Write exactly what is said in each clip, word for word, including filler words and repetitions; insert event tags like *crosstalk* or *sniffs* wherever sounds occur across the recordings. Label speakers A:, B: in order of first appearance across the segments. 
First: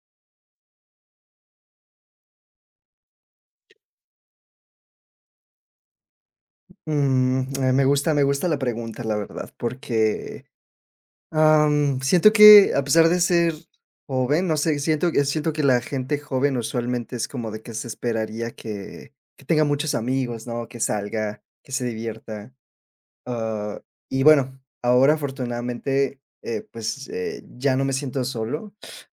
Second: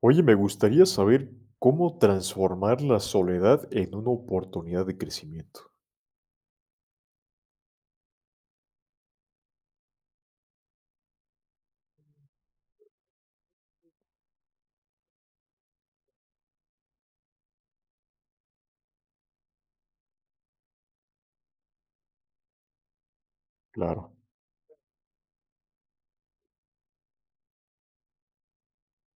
A: Oye, me gustaría saber cómo transformar la soledad en una oportunidad de crecimiento.
B: Mm, eh, me gusta, me gusta la pregunta, la verdad, porque, am, siento que a pesar de ser joven, no sé, siento que siento que la gente joven usualmente es como de que se esperaría que que tenga muchos amigos, ¿no? Que salga, que se divierta. ah,
A: Claro,
B: y bueno, ahora afortunadamente, eh, pues, eh, ya no me siento solo.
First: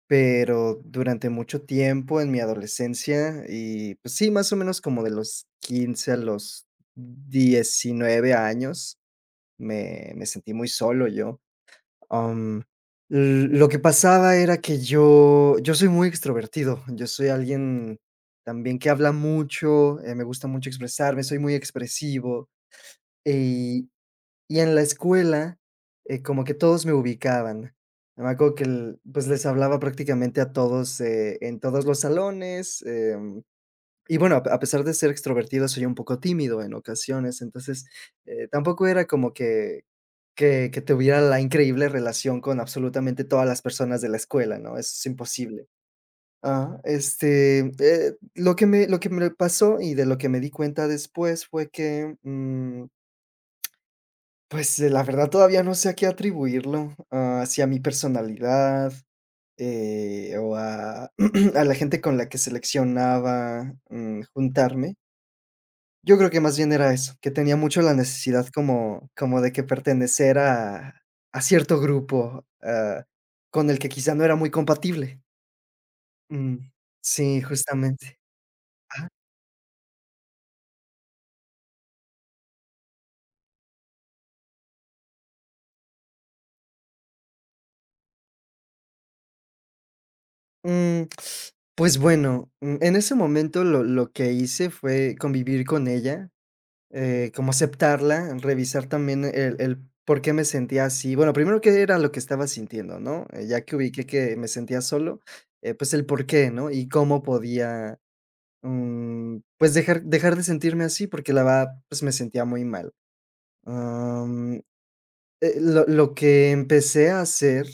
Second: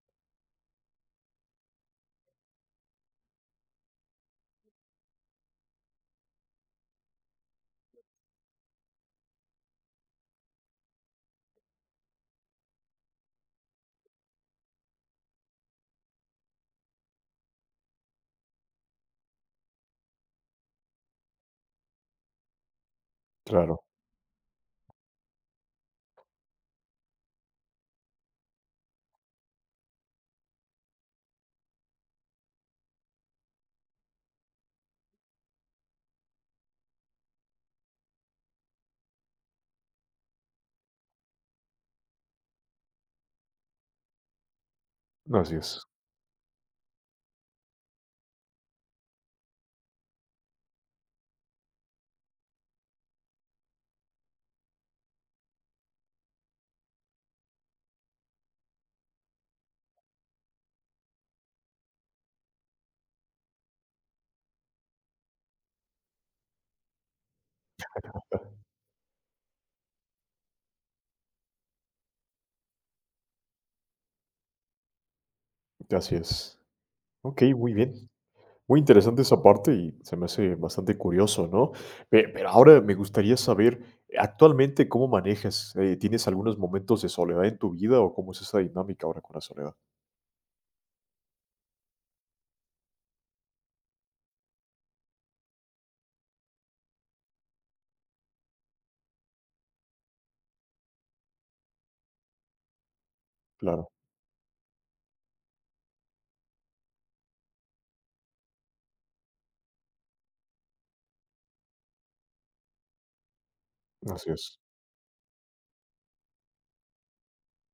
B: Pero durante mucho tiempo en mi adolescencia y, pues sí, más o menos como de los quince a los diecinueve años, me me sentí muy solo yo. Am, l Lo que pasaba era que yo yo soy muy extrovertido, yo soy alguien también que habla mucho, eh, me gusta mucho expresarme, soy muy expresivo,
A: claro,
B: y en la escuela, eh, como que todos me ubicaban. Me acuerdo que el pues, les hablaba prácticamente a todos, eh, en todos los salones. Em, y bueno, a a pesar de ser extrovertido, soy un poco tímido en ocasiones, entonces, eh, tampoco era como que que que tuviera la increíble relación con absolutamente todas las personas de la escuela, ¿no? Eso es
A: así
B: imposible.
A: es,
B: Ajá. Este, eh, lo que me lo que me pasó y de lo que me di cuenta después fue que, mm pues, eh, la verdad todavía no sé a qué atribuirlo, ah, si a mi personalidad, eh, o a *clears throat* a la gente con la que seleccionaba, mm, juntarme. Yo creo que más bien era eso, que tenía mucho la necesidad como como de que pertenecer a a cierto grupo, ah, con el que quizá no era muy compatible.
A: así
B: Mm,
A: es.
B: sí,
A: Ok, muy bien.
B: justamente.
A: Muy
B: Ajá.
A: interesante esa parte y se me hace bastante curioso, ¿no? Pe- Pero ahora me gustaría saber, eh, actualmente, ¿cómo manejas? Eh, ¿Tienes algunos momentos de soledad en tu vida o cómo es esa dinámica ahora con la soledad?
B: Mm, *sniffs* pues bueno, mm, en ese momento lo lo que hice fue convivir con ella. Eh, como aceptarla, revisar también el el por qué me sentía así. Bueno, primero, qué era lo que estaba sintiendo, ¿no? Eh, ya que
A: Claro,
B: ubiqué que me sentía solo, eh, pues, el por qué, ¿no? Y cómo podía, mm, pues, dejar dejar de sentirme así, porque la verdad, pues, me sentía muy mal.
A: así es.
B: Am, eh, lo lo que empecé a hacer,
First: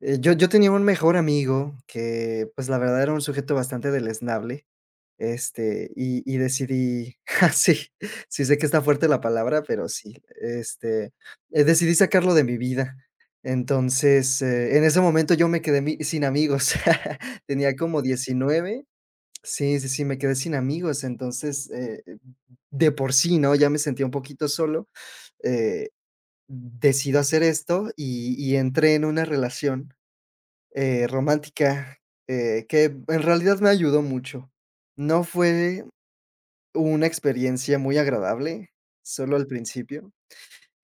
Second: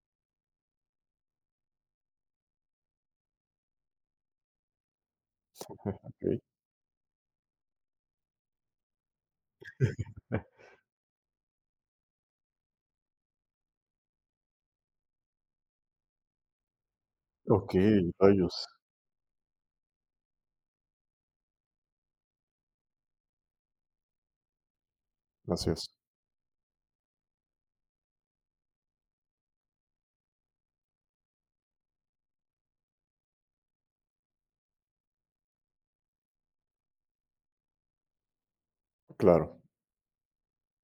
B: eh, yo yo tenía un mejor amigo que, pues, la verdad era un sujeto bastante deleznable. Este, y y
A: Ok, *laughs*
B: decidí *laughs* ja, sí, sí sé que está fuerte la palabra, pero sí.
A: eh,
B: Este, eh, decidí sacarlo de mi vida. Entonces, eh, en ese momento yo me quedé mi sin amigos. *laughs*
A: Ok,
B: Tenía como
A: rayos,
B: diecinueve. Sí, sí, sí, me quedé sin amigos. Entonces, eh, de por sí, ¿no? Ya me sentía un poquito solo.
A: así es.
B: eh, Decido hacer esto y y entré en una relación, eh, romántica, eh, que en realidad me ayudó mucho. No fue una experiencia muy agradable, solo
A: Claro,
B: al principio.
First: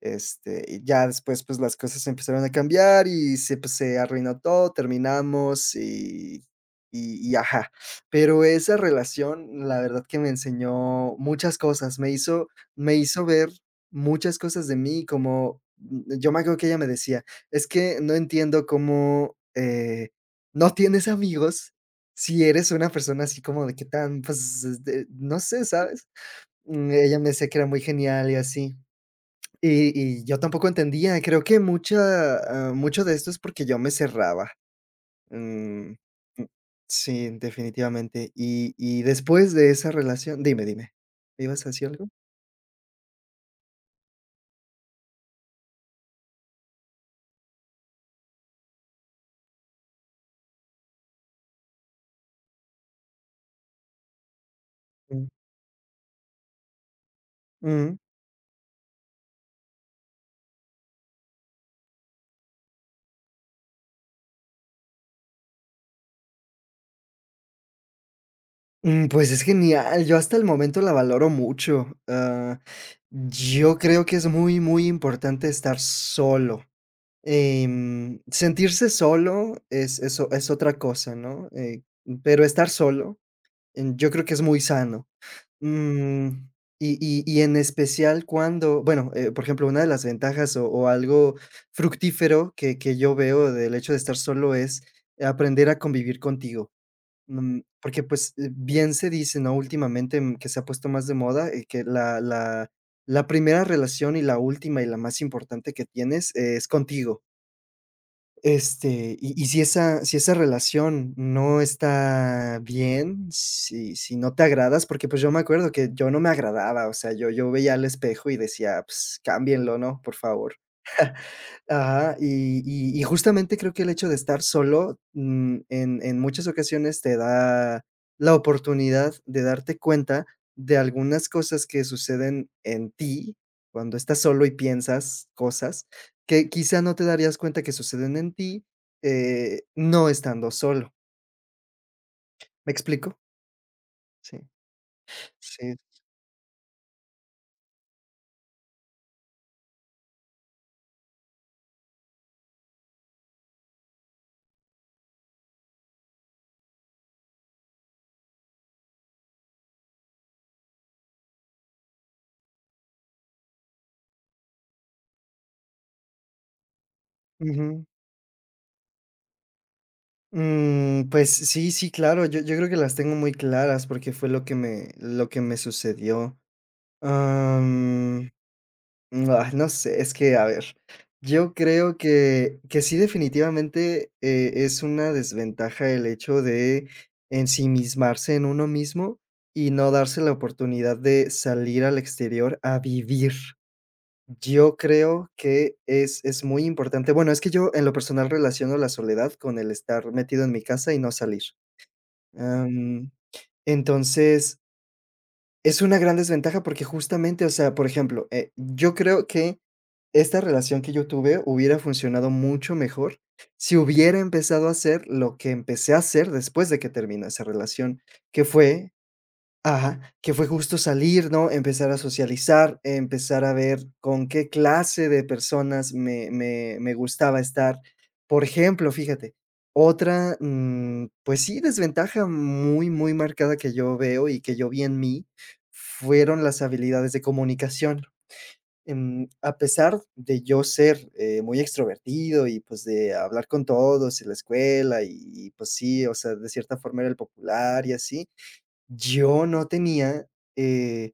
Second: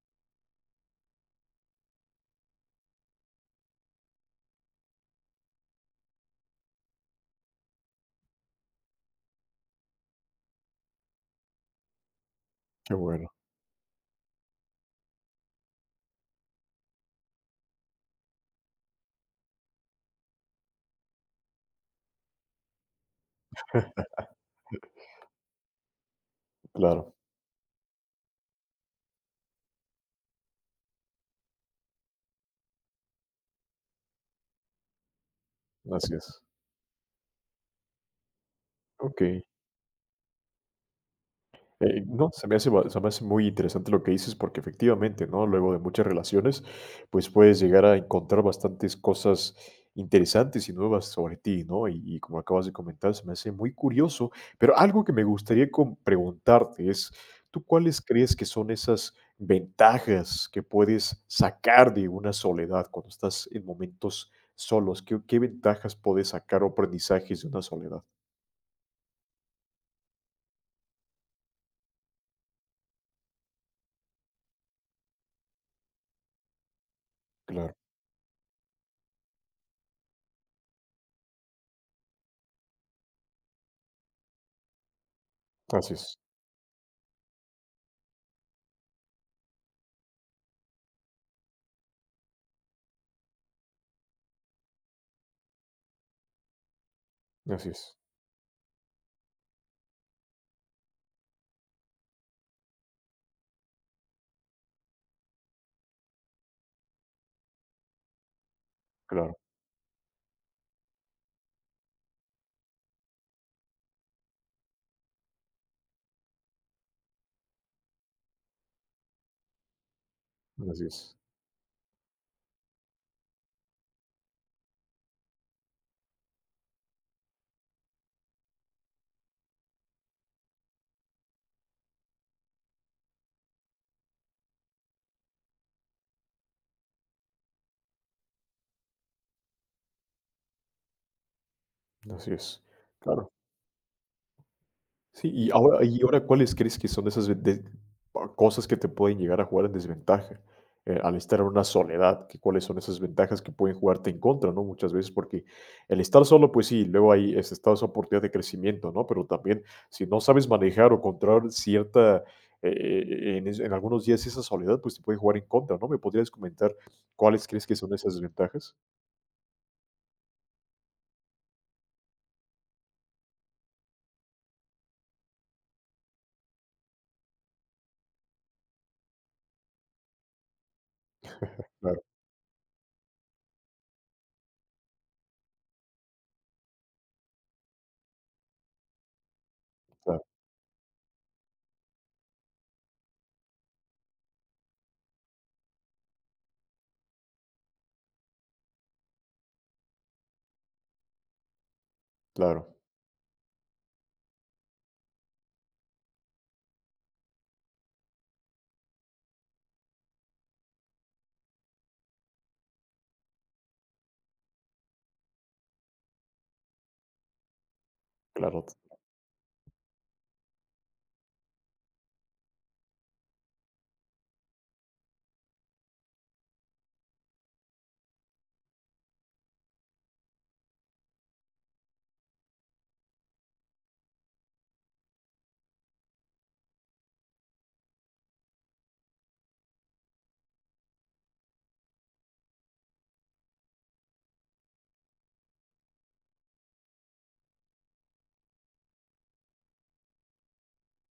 B: este, y Ya después, pues, las cosas empezaron a cambiar y se, pues, se arruinó todo, terminamos y y y ajá. Pero esa relación, la verdad que me enseñó muchas cosas, me hizo
A: qué
B: me hizo
A: bueno,
B: ver muchas cosas de mí, como, mm, yo me acuerdo que ella me decía: "Es que no entiendo cómo, eh, no tienes amigos si eres una persona así como de que tan, pues, de no sé, ¿sabes?" Mm,
A: claro,
B: ella me decía que era muy genial y así. Y y yo tampoco entendía, creo que mucha ah, mucho de esto es porque yo me cerraba. Mm,
A: así es.
B: mm, sí, definitivamente. Y y
A: Ok.
B: después de esa relación dime, dime, ¿me ibas a decir
A: Eh,
B: algo?
A: no, se me hace, ba- se me hace muy interesante lo que dices porque efectivamente, ¿no? Luego de muchas relaciones, pues puedes llegar a encontrar bastantes cosas interesantes y nuevas sobre ti, ¿no? Y, y como acabas de comentar, se me hace muy curioso, pero algo que me
B: Mm,
A: gustaría com- preguntarte es, ¿tú
B: mm,
A: cuáles crees que son esas ventajas que puedes sacar de una soledad cuando estás en momentos solos? ¿Qué, qué ventajas puedes sacar o aprendizajes de una soledad?
B: mm, pues es genial, yo hasta el momento la valoro mucho. Ah, yo creo que es muy, muy importante estar solo.
A: Claro,
B: Em, sentirse solo es eso es otra cosa, ¿no? Eh, pero estar solo. Mm, yo creo que es muy sano.
A: así es,
B: Mm, y y y en especial cuando, bueno, eh, por ejemplo, una de las ventajas o o algo fructífero que que yo veo del hecho de estar solo es aprender a convivir contigo. Mm,
A: así es,
B: porque, pues, eh, bien se dice, ¿no? Últimamente, mm, que se ha puesto más de moda, eh, que la la la primera relación y la última y la más importante que tienes eh, es contigo. Este, y
A: claro,
B: y si esa si esa relación no está bien, si si no te agradas, porque, pues, yo me acuerdo que yo no me agradaba, o sea, yo yo veía al espejo y decía: "Pues, cámbienlo, ¿no? Por favor".
A: así es.
B: Ajá, y y y justamente creo que el hecho de estar solo, mm, en en muchas ocasiones te da la oportunidad de darte cuenta de algunas cosas que suceden en ti cuando estás solo y piensas cosas que quizá no te darías cuenta que suceden en ti, eh, no estando solo,
A: Así es,
B: ¿me explico?
A: claro.
B: Sí,
A: Sí, y
B: sí,
A: ahora y ahora, ¿cuáles crees que son esas ven- de pa cosas que te pueden llegar a jugar en desventaja, eh, al estar en una soledad? ¿Qué cuáles son esas ventajas que pueden jugarte en contra, no? Muchas veces, porque el estar solo, pues sí, luego ahí, es está esa oportunidad de crecimiento, ¿no? Pero también, si no sabes manejar o controlar cierta, eh eh eh, en es en algunos días esa soledad, pues, te puede jugar en contra, ¿no? ¿Me podrías comentar cuáles crees que
B: ujú.
A: son esas ventajas?
B: Mm, pues sí, sí, claro, yo yo creo que las tengo muy claras porque fue lo que me lo que me sucedió. Mm, ah, no sé, es que, a ver, yo creo
A: Claro,
B: que que sí, definitivamente, eh, es una desventaja el hecho de ensimismarse en uno mismo y no darse
A: claro,
B: la oportunidad de salir al exterior a vivir. Yo creo que es es muy importante. Bueno, es que yo, en lo personal, relaciono la soledad con el estar metido en mi casa y no salir.
A: claro,
B: Am, entonces es una gran desventaja porque justamente, o sea, por ejemplo, eh, yo creo que esta relación que yo tuve hubiera funcionado mucho mejor si hubiera empezado a hacer lo que empecé a hacer después de que terminó esa relación, que
A: claro,
B: fue. Ajá, que fue justo salir, ¿no? Empezar a socializar, empezar a ver con qué clase de personas me me me gustaba estar. Por ejemplo, fíjate, otra, mm, pues sí, desventaja muy, muy marcada que yo veo y que yo vi en mí, fueron las habilidades de comunicación. Em, a pesar de yo ser, eh, muy extrovertido y, pues, de hablar con todos en la escuela y y, pues sí, o sea, de cierta forma era el popular y así. Yo no tenía, eh,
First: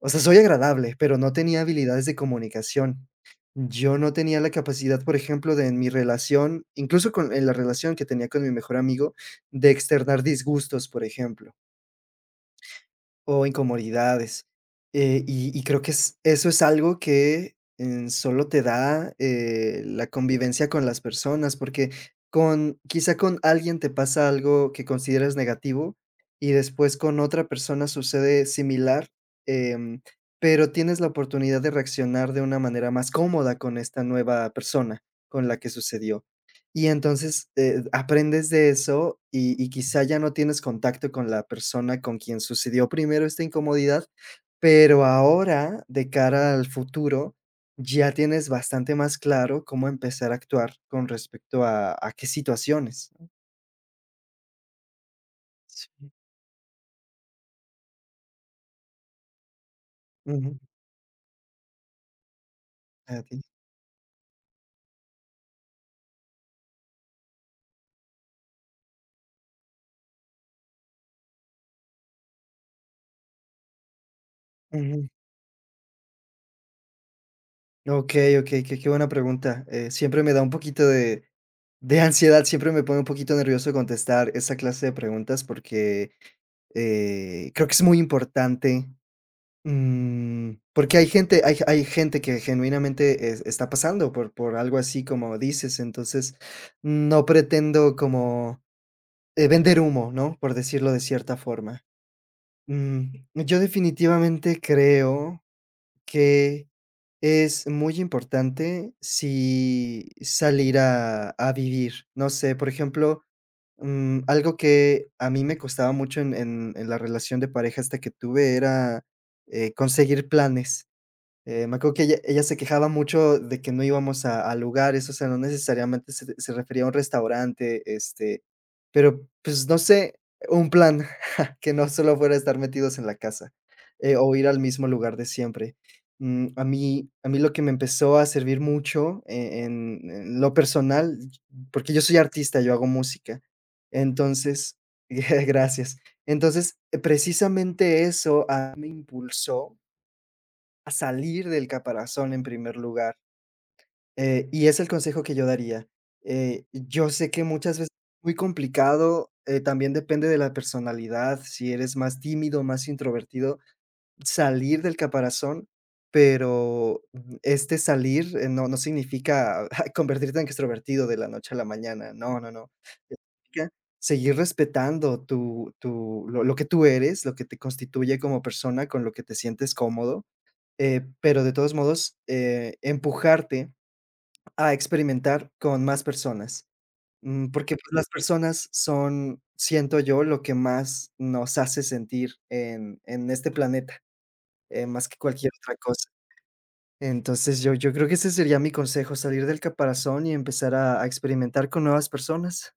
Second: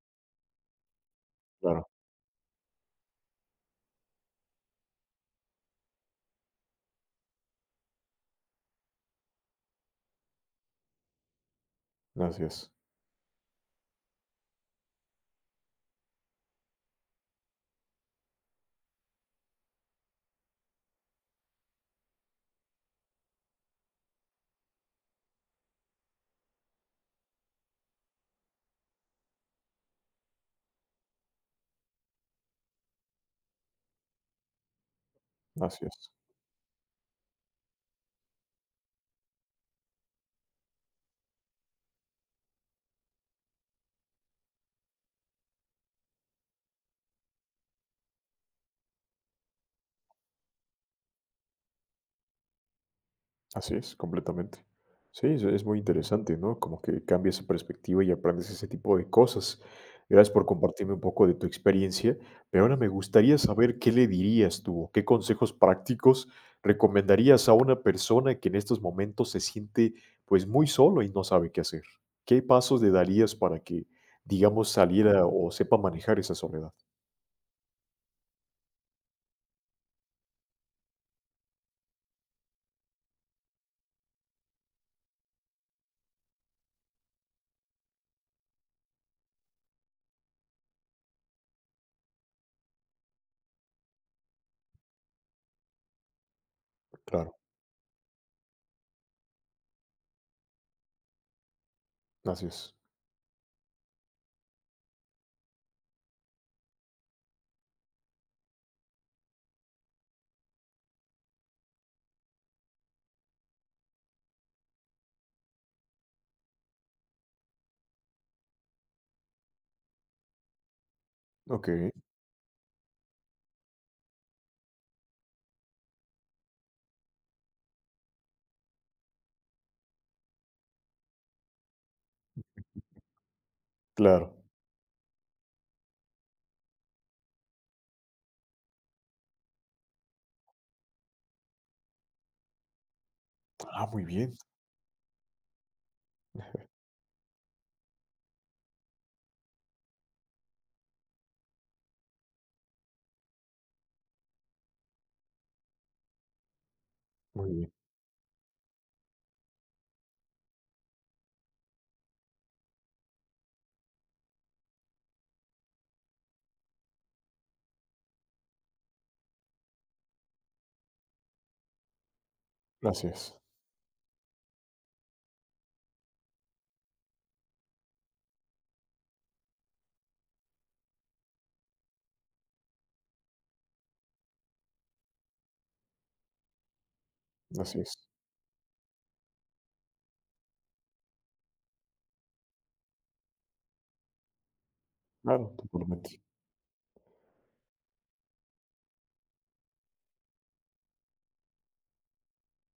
B: o sea, soy agradable, pero no tenía
A: claro.
B: habilidades de comunicación. Yo no tenía la capacidad, por ejemplo, de en mi relación, incluso con en la relación que tenía con mi mejor amigo, de externar disgustos, por ejemplo.
A: Así es,
B: O incomodidades. Eh, y y creo que es eso es algo que, mm, solo te da, eh, la convivencia con las personas, porque con quizá con alguien te pasa algo que consideras negativo, y después con otra persona sucede similar, em, pero tienes la oportunidad de reaccionar de una manera más cómoda con esta nueva persona con la que
A: así es.
B: sucedió. Y entonces, eh, aprendes de eso y y quizá ya no tienes contacto con la persona con quien sucedió primero esta incomodidad, pero ahora, de cara al futuro, ya tienes bastante más claro cómo empezar a actuar con respecto a a qué situaciones, ¿no?
A: Así es, completamente. Sí, es es muy
B: Sí.
A: interesante, ¿no? Como que cambia esa perspectiva y aprendes ese tipo de cosas. Gracias por
B: Ujú,
A: compartirme un poco de tu experiencia, pero ahora me
B: a
A: gustaría
B: ti.
A: saber qué le dirías tú, o qué consejos prácticos recomendarías a una persona que en estos momentos se siente pues muy solo y no sabe qué hacer. ¿Qué pasos le darías para que, digamos,
B: Ujú.
A: saliera o sepa manejar esa soledad?
B: Okey, okey, qué qué buena pregunta. Eh, siempre me da un poquito de de ansiedad, siempre me pone un poquito nervioso contestar esa clase de preguntas porque. Eh, creo que es muy importante, mm, porque hay gente hay hay gente que genuinamente es está pasando por por algo así como dices, entonces, no
A: Claro,
B: pretendo como, eh, vender humo, ¿no?, por decirlo de cierta forma.
A: así es.
B: Mm, yo definitivamente creo que es muy importante si salir a a vivir. No sé, por ejemplo. Mm, algo que a mí me costaba mucho en en en la relación de pareja hasta que tuve era, eh, conseguir planes. Eh,
A: Ok,
B: me acuerdo que ella ella se quejaba mucho de que no íbamos a a lugares, o sea, no necesariamente se se refería a un restaurante, este, pero, pues, no sé, un plan. Que no solo fuera estar metidos en la casa, eh, o
A: claro.
B: ir al mismo lugar de siempre. Mm, a mí a mí lo que me empezó a servir mucho e en en lo personal, porque yo soy artista, yo hago música.
A: Ah, muy bien,
B: Entonces *laughs* gracias. Entonces, eh, precisamente eso, ah, me impulsó a salir del caparazón en primer lugar. Eh, y es el consejo que yo daría. Eh, yo sé que
A: muy bien.
B: muchas veces es muy complicado, eh, también depende de la personalidad, si eres más tímido, más introvertido, salir del caparazón, pero mm, este salir, eh, no no significa *laughs* convertirte en extrovertido de la noche a la mañana, no, no, no.
A: Gracias.
B: Significa seguir respetando tu tu lo lo que tú eres, lo que te constituye como persona, con lo que te sientes cómodo, eh, pero de todos modos, eh, empujarte a experimentar con más personas, mm,
A: Es,
B: porque,
A: así
B: pues, las
A: es.
B: personas son, siento yo, lo que más nos hace sentir en en este planeta, eh, más que cualquier
A: Claro,
B: otra cosa.
A: totalmente.
B: Entonces, yo yo creo que ese sería mi consejo, salir del caparazón y empezar a a experimentar con nuevas personas.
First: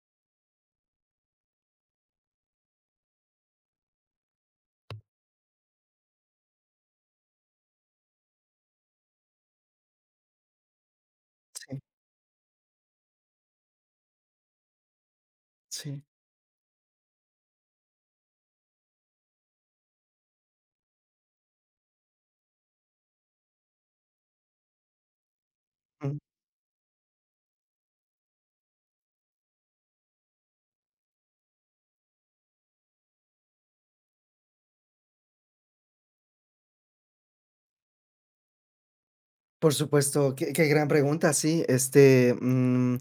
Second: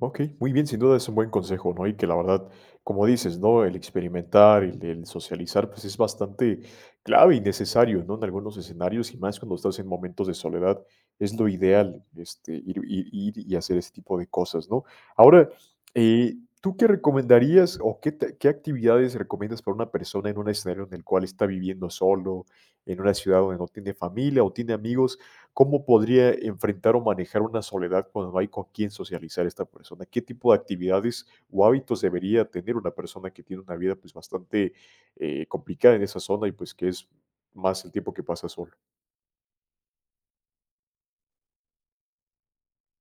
A: Ok, muy bien, sin duda es un buen consejo, ¿no? Y que la verdad, como dices, ¿no? El experimentar, el, el socializar, pues es bastante clave y necesario, ¿no? En algunos escenarios y más cuando estás en momentos de soledad, es lo
B: Sí,
A: ideal, este, ir, ir- ir y hacer ese tipo de cosas, ¿no? Ahora,
B: sí.
A: eh, ¿tú qué recomendarías o qué, te- qué actividades recomiendas para una persona en un escenario en el cual está viviendo solo, en una ciudad donde no tiene familia o tiene amigos? ¿Cómo podría enfrentar o manejar una soledad cuando no hay con quién socializar esta persona? ¿Qué tipo de actividades o hábitos debería tener una persona que tiene una vida pues bastante eh, complicada en esa zona y pues que es más el tiempo que pasa solo?
B: Por supuesto, qué qué gran pregunta, sí, este, mm,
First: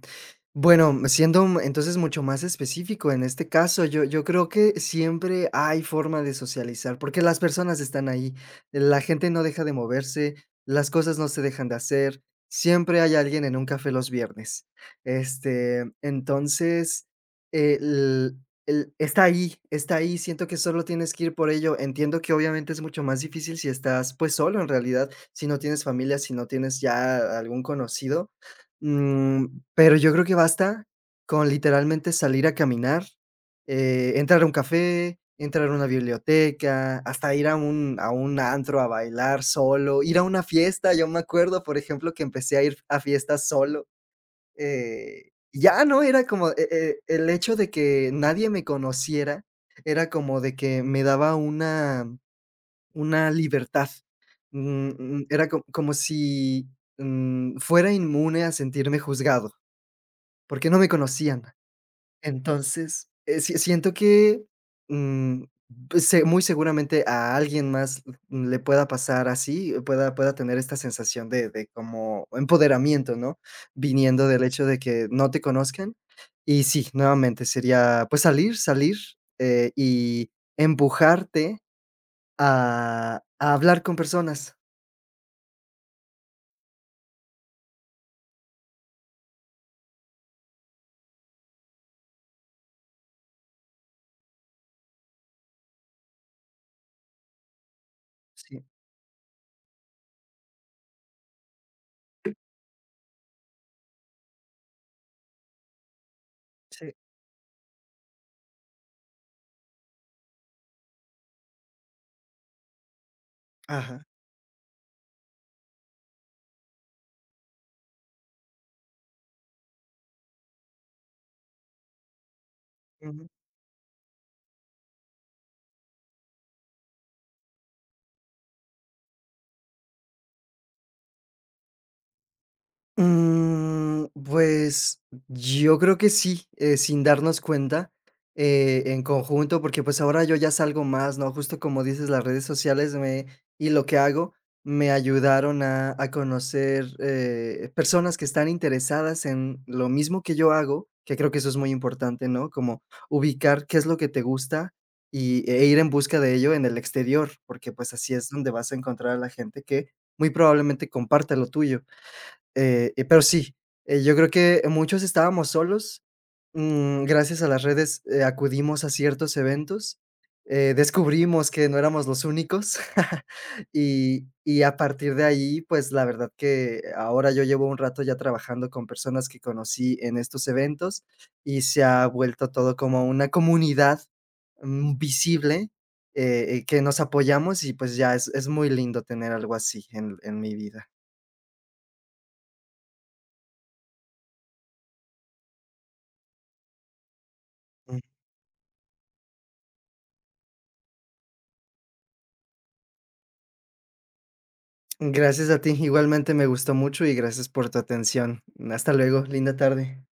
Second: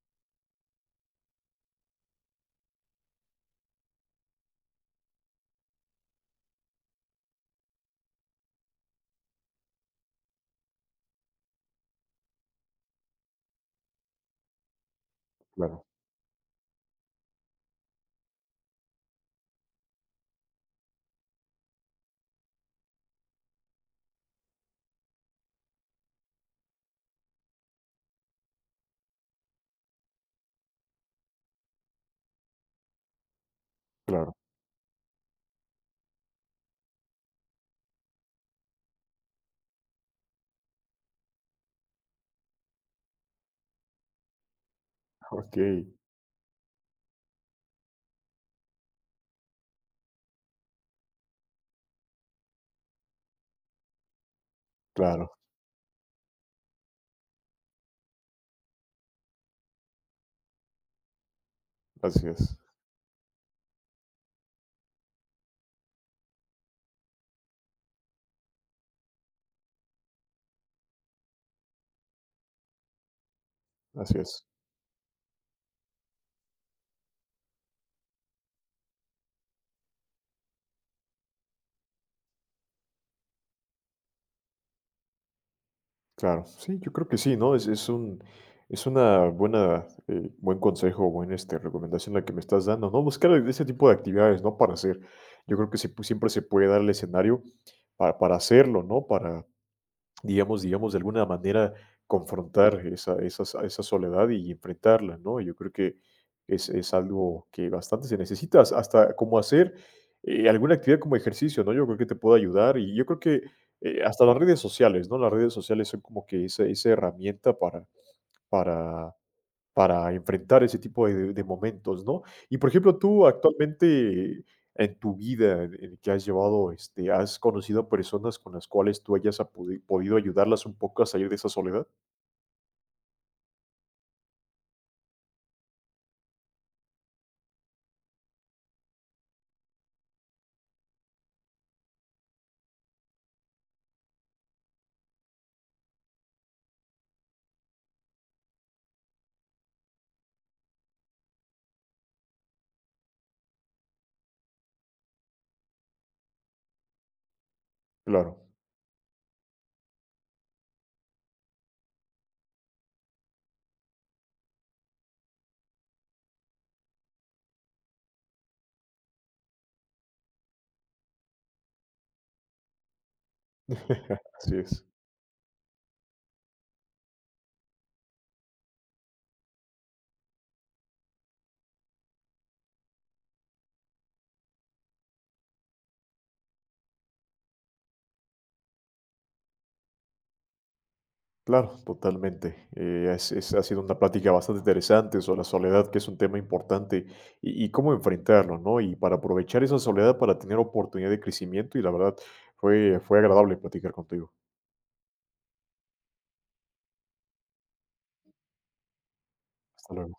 B: bueno, siendo, mm, entonces mucho más específico en este caso, yo yo creo que siempre hay forma de socializar, porque las personas están ahí, la gente no deja de moverse, las cosas no se dejan de hacer, siempre hay alguien en un café los viernes.
A: Claro,
B: Este, entonces, eh, el el está ahí, está ahí, siento que solo tienes que ir por ello. Entiendo que obviamente es mucho más difícil si estás, pues, solo en realidad si no tienes familia, si no tienes ya algún conocido, mm, pero yo creo que basta con literalmente salir a caminar, eh,
A: claro,
B: entrar a un café, entrar a una biblioteca, hasta ir a un a un antro a bailar solo, ir a una fiesta. Yo me acuerdo, por ejemplo, que empecé a ir a fiestas solo, eh,
A: ok,
B: ya, ¿no? Era como, eh eh, el hecho de que nadie me conociera, era como de que me daba una una libertad. Mm, mm,
A: claro,
B: Era co como si, mm, fuera inmune a sentirme juzgado, porque no me conocían.
A: así es,
B: Entonces, eh, si siento que, mm, pues, se muy seguramente a alguien más mm, le pueda pasar así, eh, pueda pueda tener esta sensación de de como empoderamiento, ¿no?
A: así
B: Viniendo del
A: es.
B: hecho de que no te conozcan. Y sí, nuevamente sería, pues, salir salir, eh, y empujarte a a hablar con personas.
A: Claro, sí, yo creo que sí, ¿no? Es, es un, es una buena, eh, buen consejo, buena este, recomendación la que me estás dando, ¿no? Buscar ese tipo de actividades, ¿no? Para hacer. Yo creo que se pu- siempre se puede dar el escenario para, para
B: Sí,
A: hacerlo, ¿no? Para, digamos digamos, de alguna manera confrontar esa esa so esa soledad y enfrentarla, ¿no? Yo creo que es
B: sí.
A: es algo que bastante se necesita, has hasta como hacer, eh, alguna actividad como ejercicio, ¿no? Yo creo que te puede ayudar y yo creo que, eh,
B: Ajá.
A: hasta las redes sociales, ¿no? Las redes sociales son como que esa esa herramienta para para para enfrentar ese tipo de de momentos, ¿no? Y, por ejemplo, tú actualmente, en tu vida, en en que has llevado, este, ¿has conocido personas con las cuales tú hayas a podi podido ayudarlas un poco a salir de esa soledad?
B: Mm, pues yo creo que sí, eh, sin darnos cuenta, eh, en conjunto, porque pues ahora yo ya salgo más, ¿no? Justo como dices, las redes sociales me, y lo que hago me ayudaron a, a conocer eh, personas que están interesadas en lo mismo que yo hago, que creo que eso es muy importante, ¿no? Como ubicar qué es lo que te gusta y, e ir en busca de ello en el exterior, porque pues así es
A: Claro.
B: donde vas a encontrar a la gente que muy probablemente comparta lo tuyo. Eh, eh, pero sí, eh, yo creo que muchos estábamos solos, mm, gracias a las redes, eh, acudimos a ciertos eventos, eh, descubrimos que no éramos los únicos, *laughs*
A: *laughs*
B: y
A: Así
B: y a
A: es.
B: partir de ahí, pues, la verdad que ahora yo llevo un rato ya trabajando con personas que conocí en estos eventos, y se ha vuelto todo como una comunidad, mm, visible, eh, eh, que nos apoyamos y, pues, ya es es muy lindo tener algo así en en mi vida.
A: Claro, totalmente. Eh, es es ha sido una plática bastante interesante sobre la soledad, que es un tema importante, y y cómo enfrentarlo, ¿no? Y para aprovechar esa soledad para tener oportunidad de crecimiento, y la verdad fue fue agradable platicar contigo.
B: Gracias a ti, igualmente me gustó mucho y gracias por tu atención. Hasta luego, linda
A: Hasta
B: tarde.
A: luego.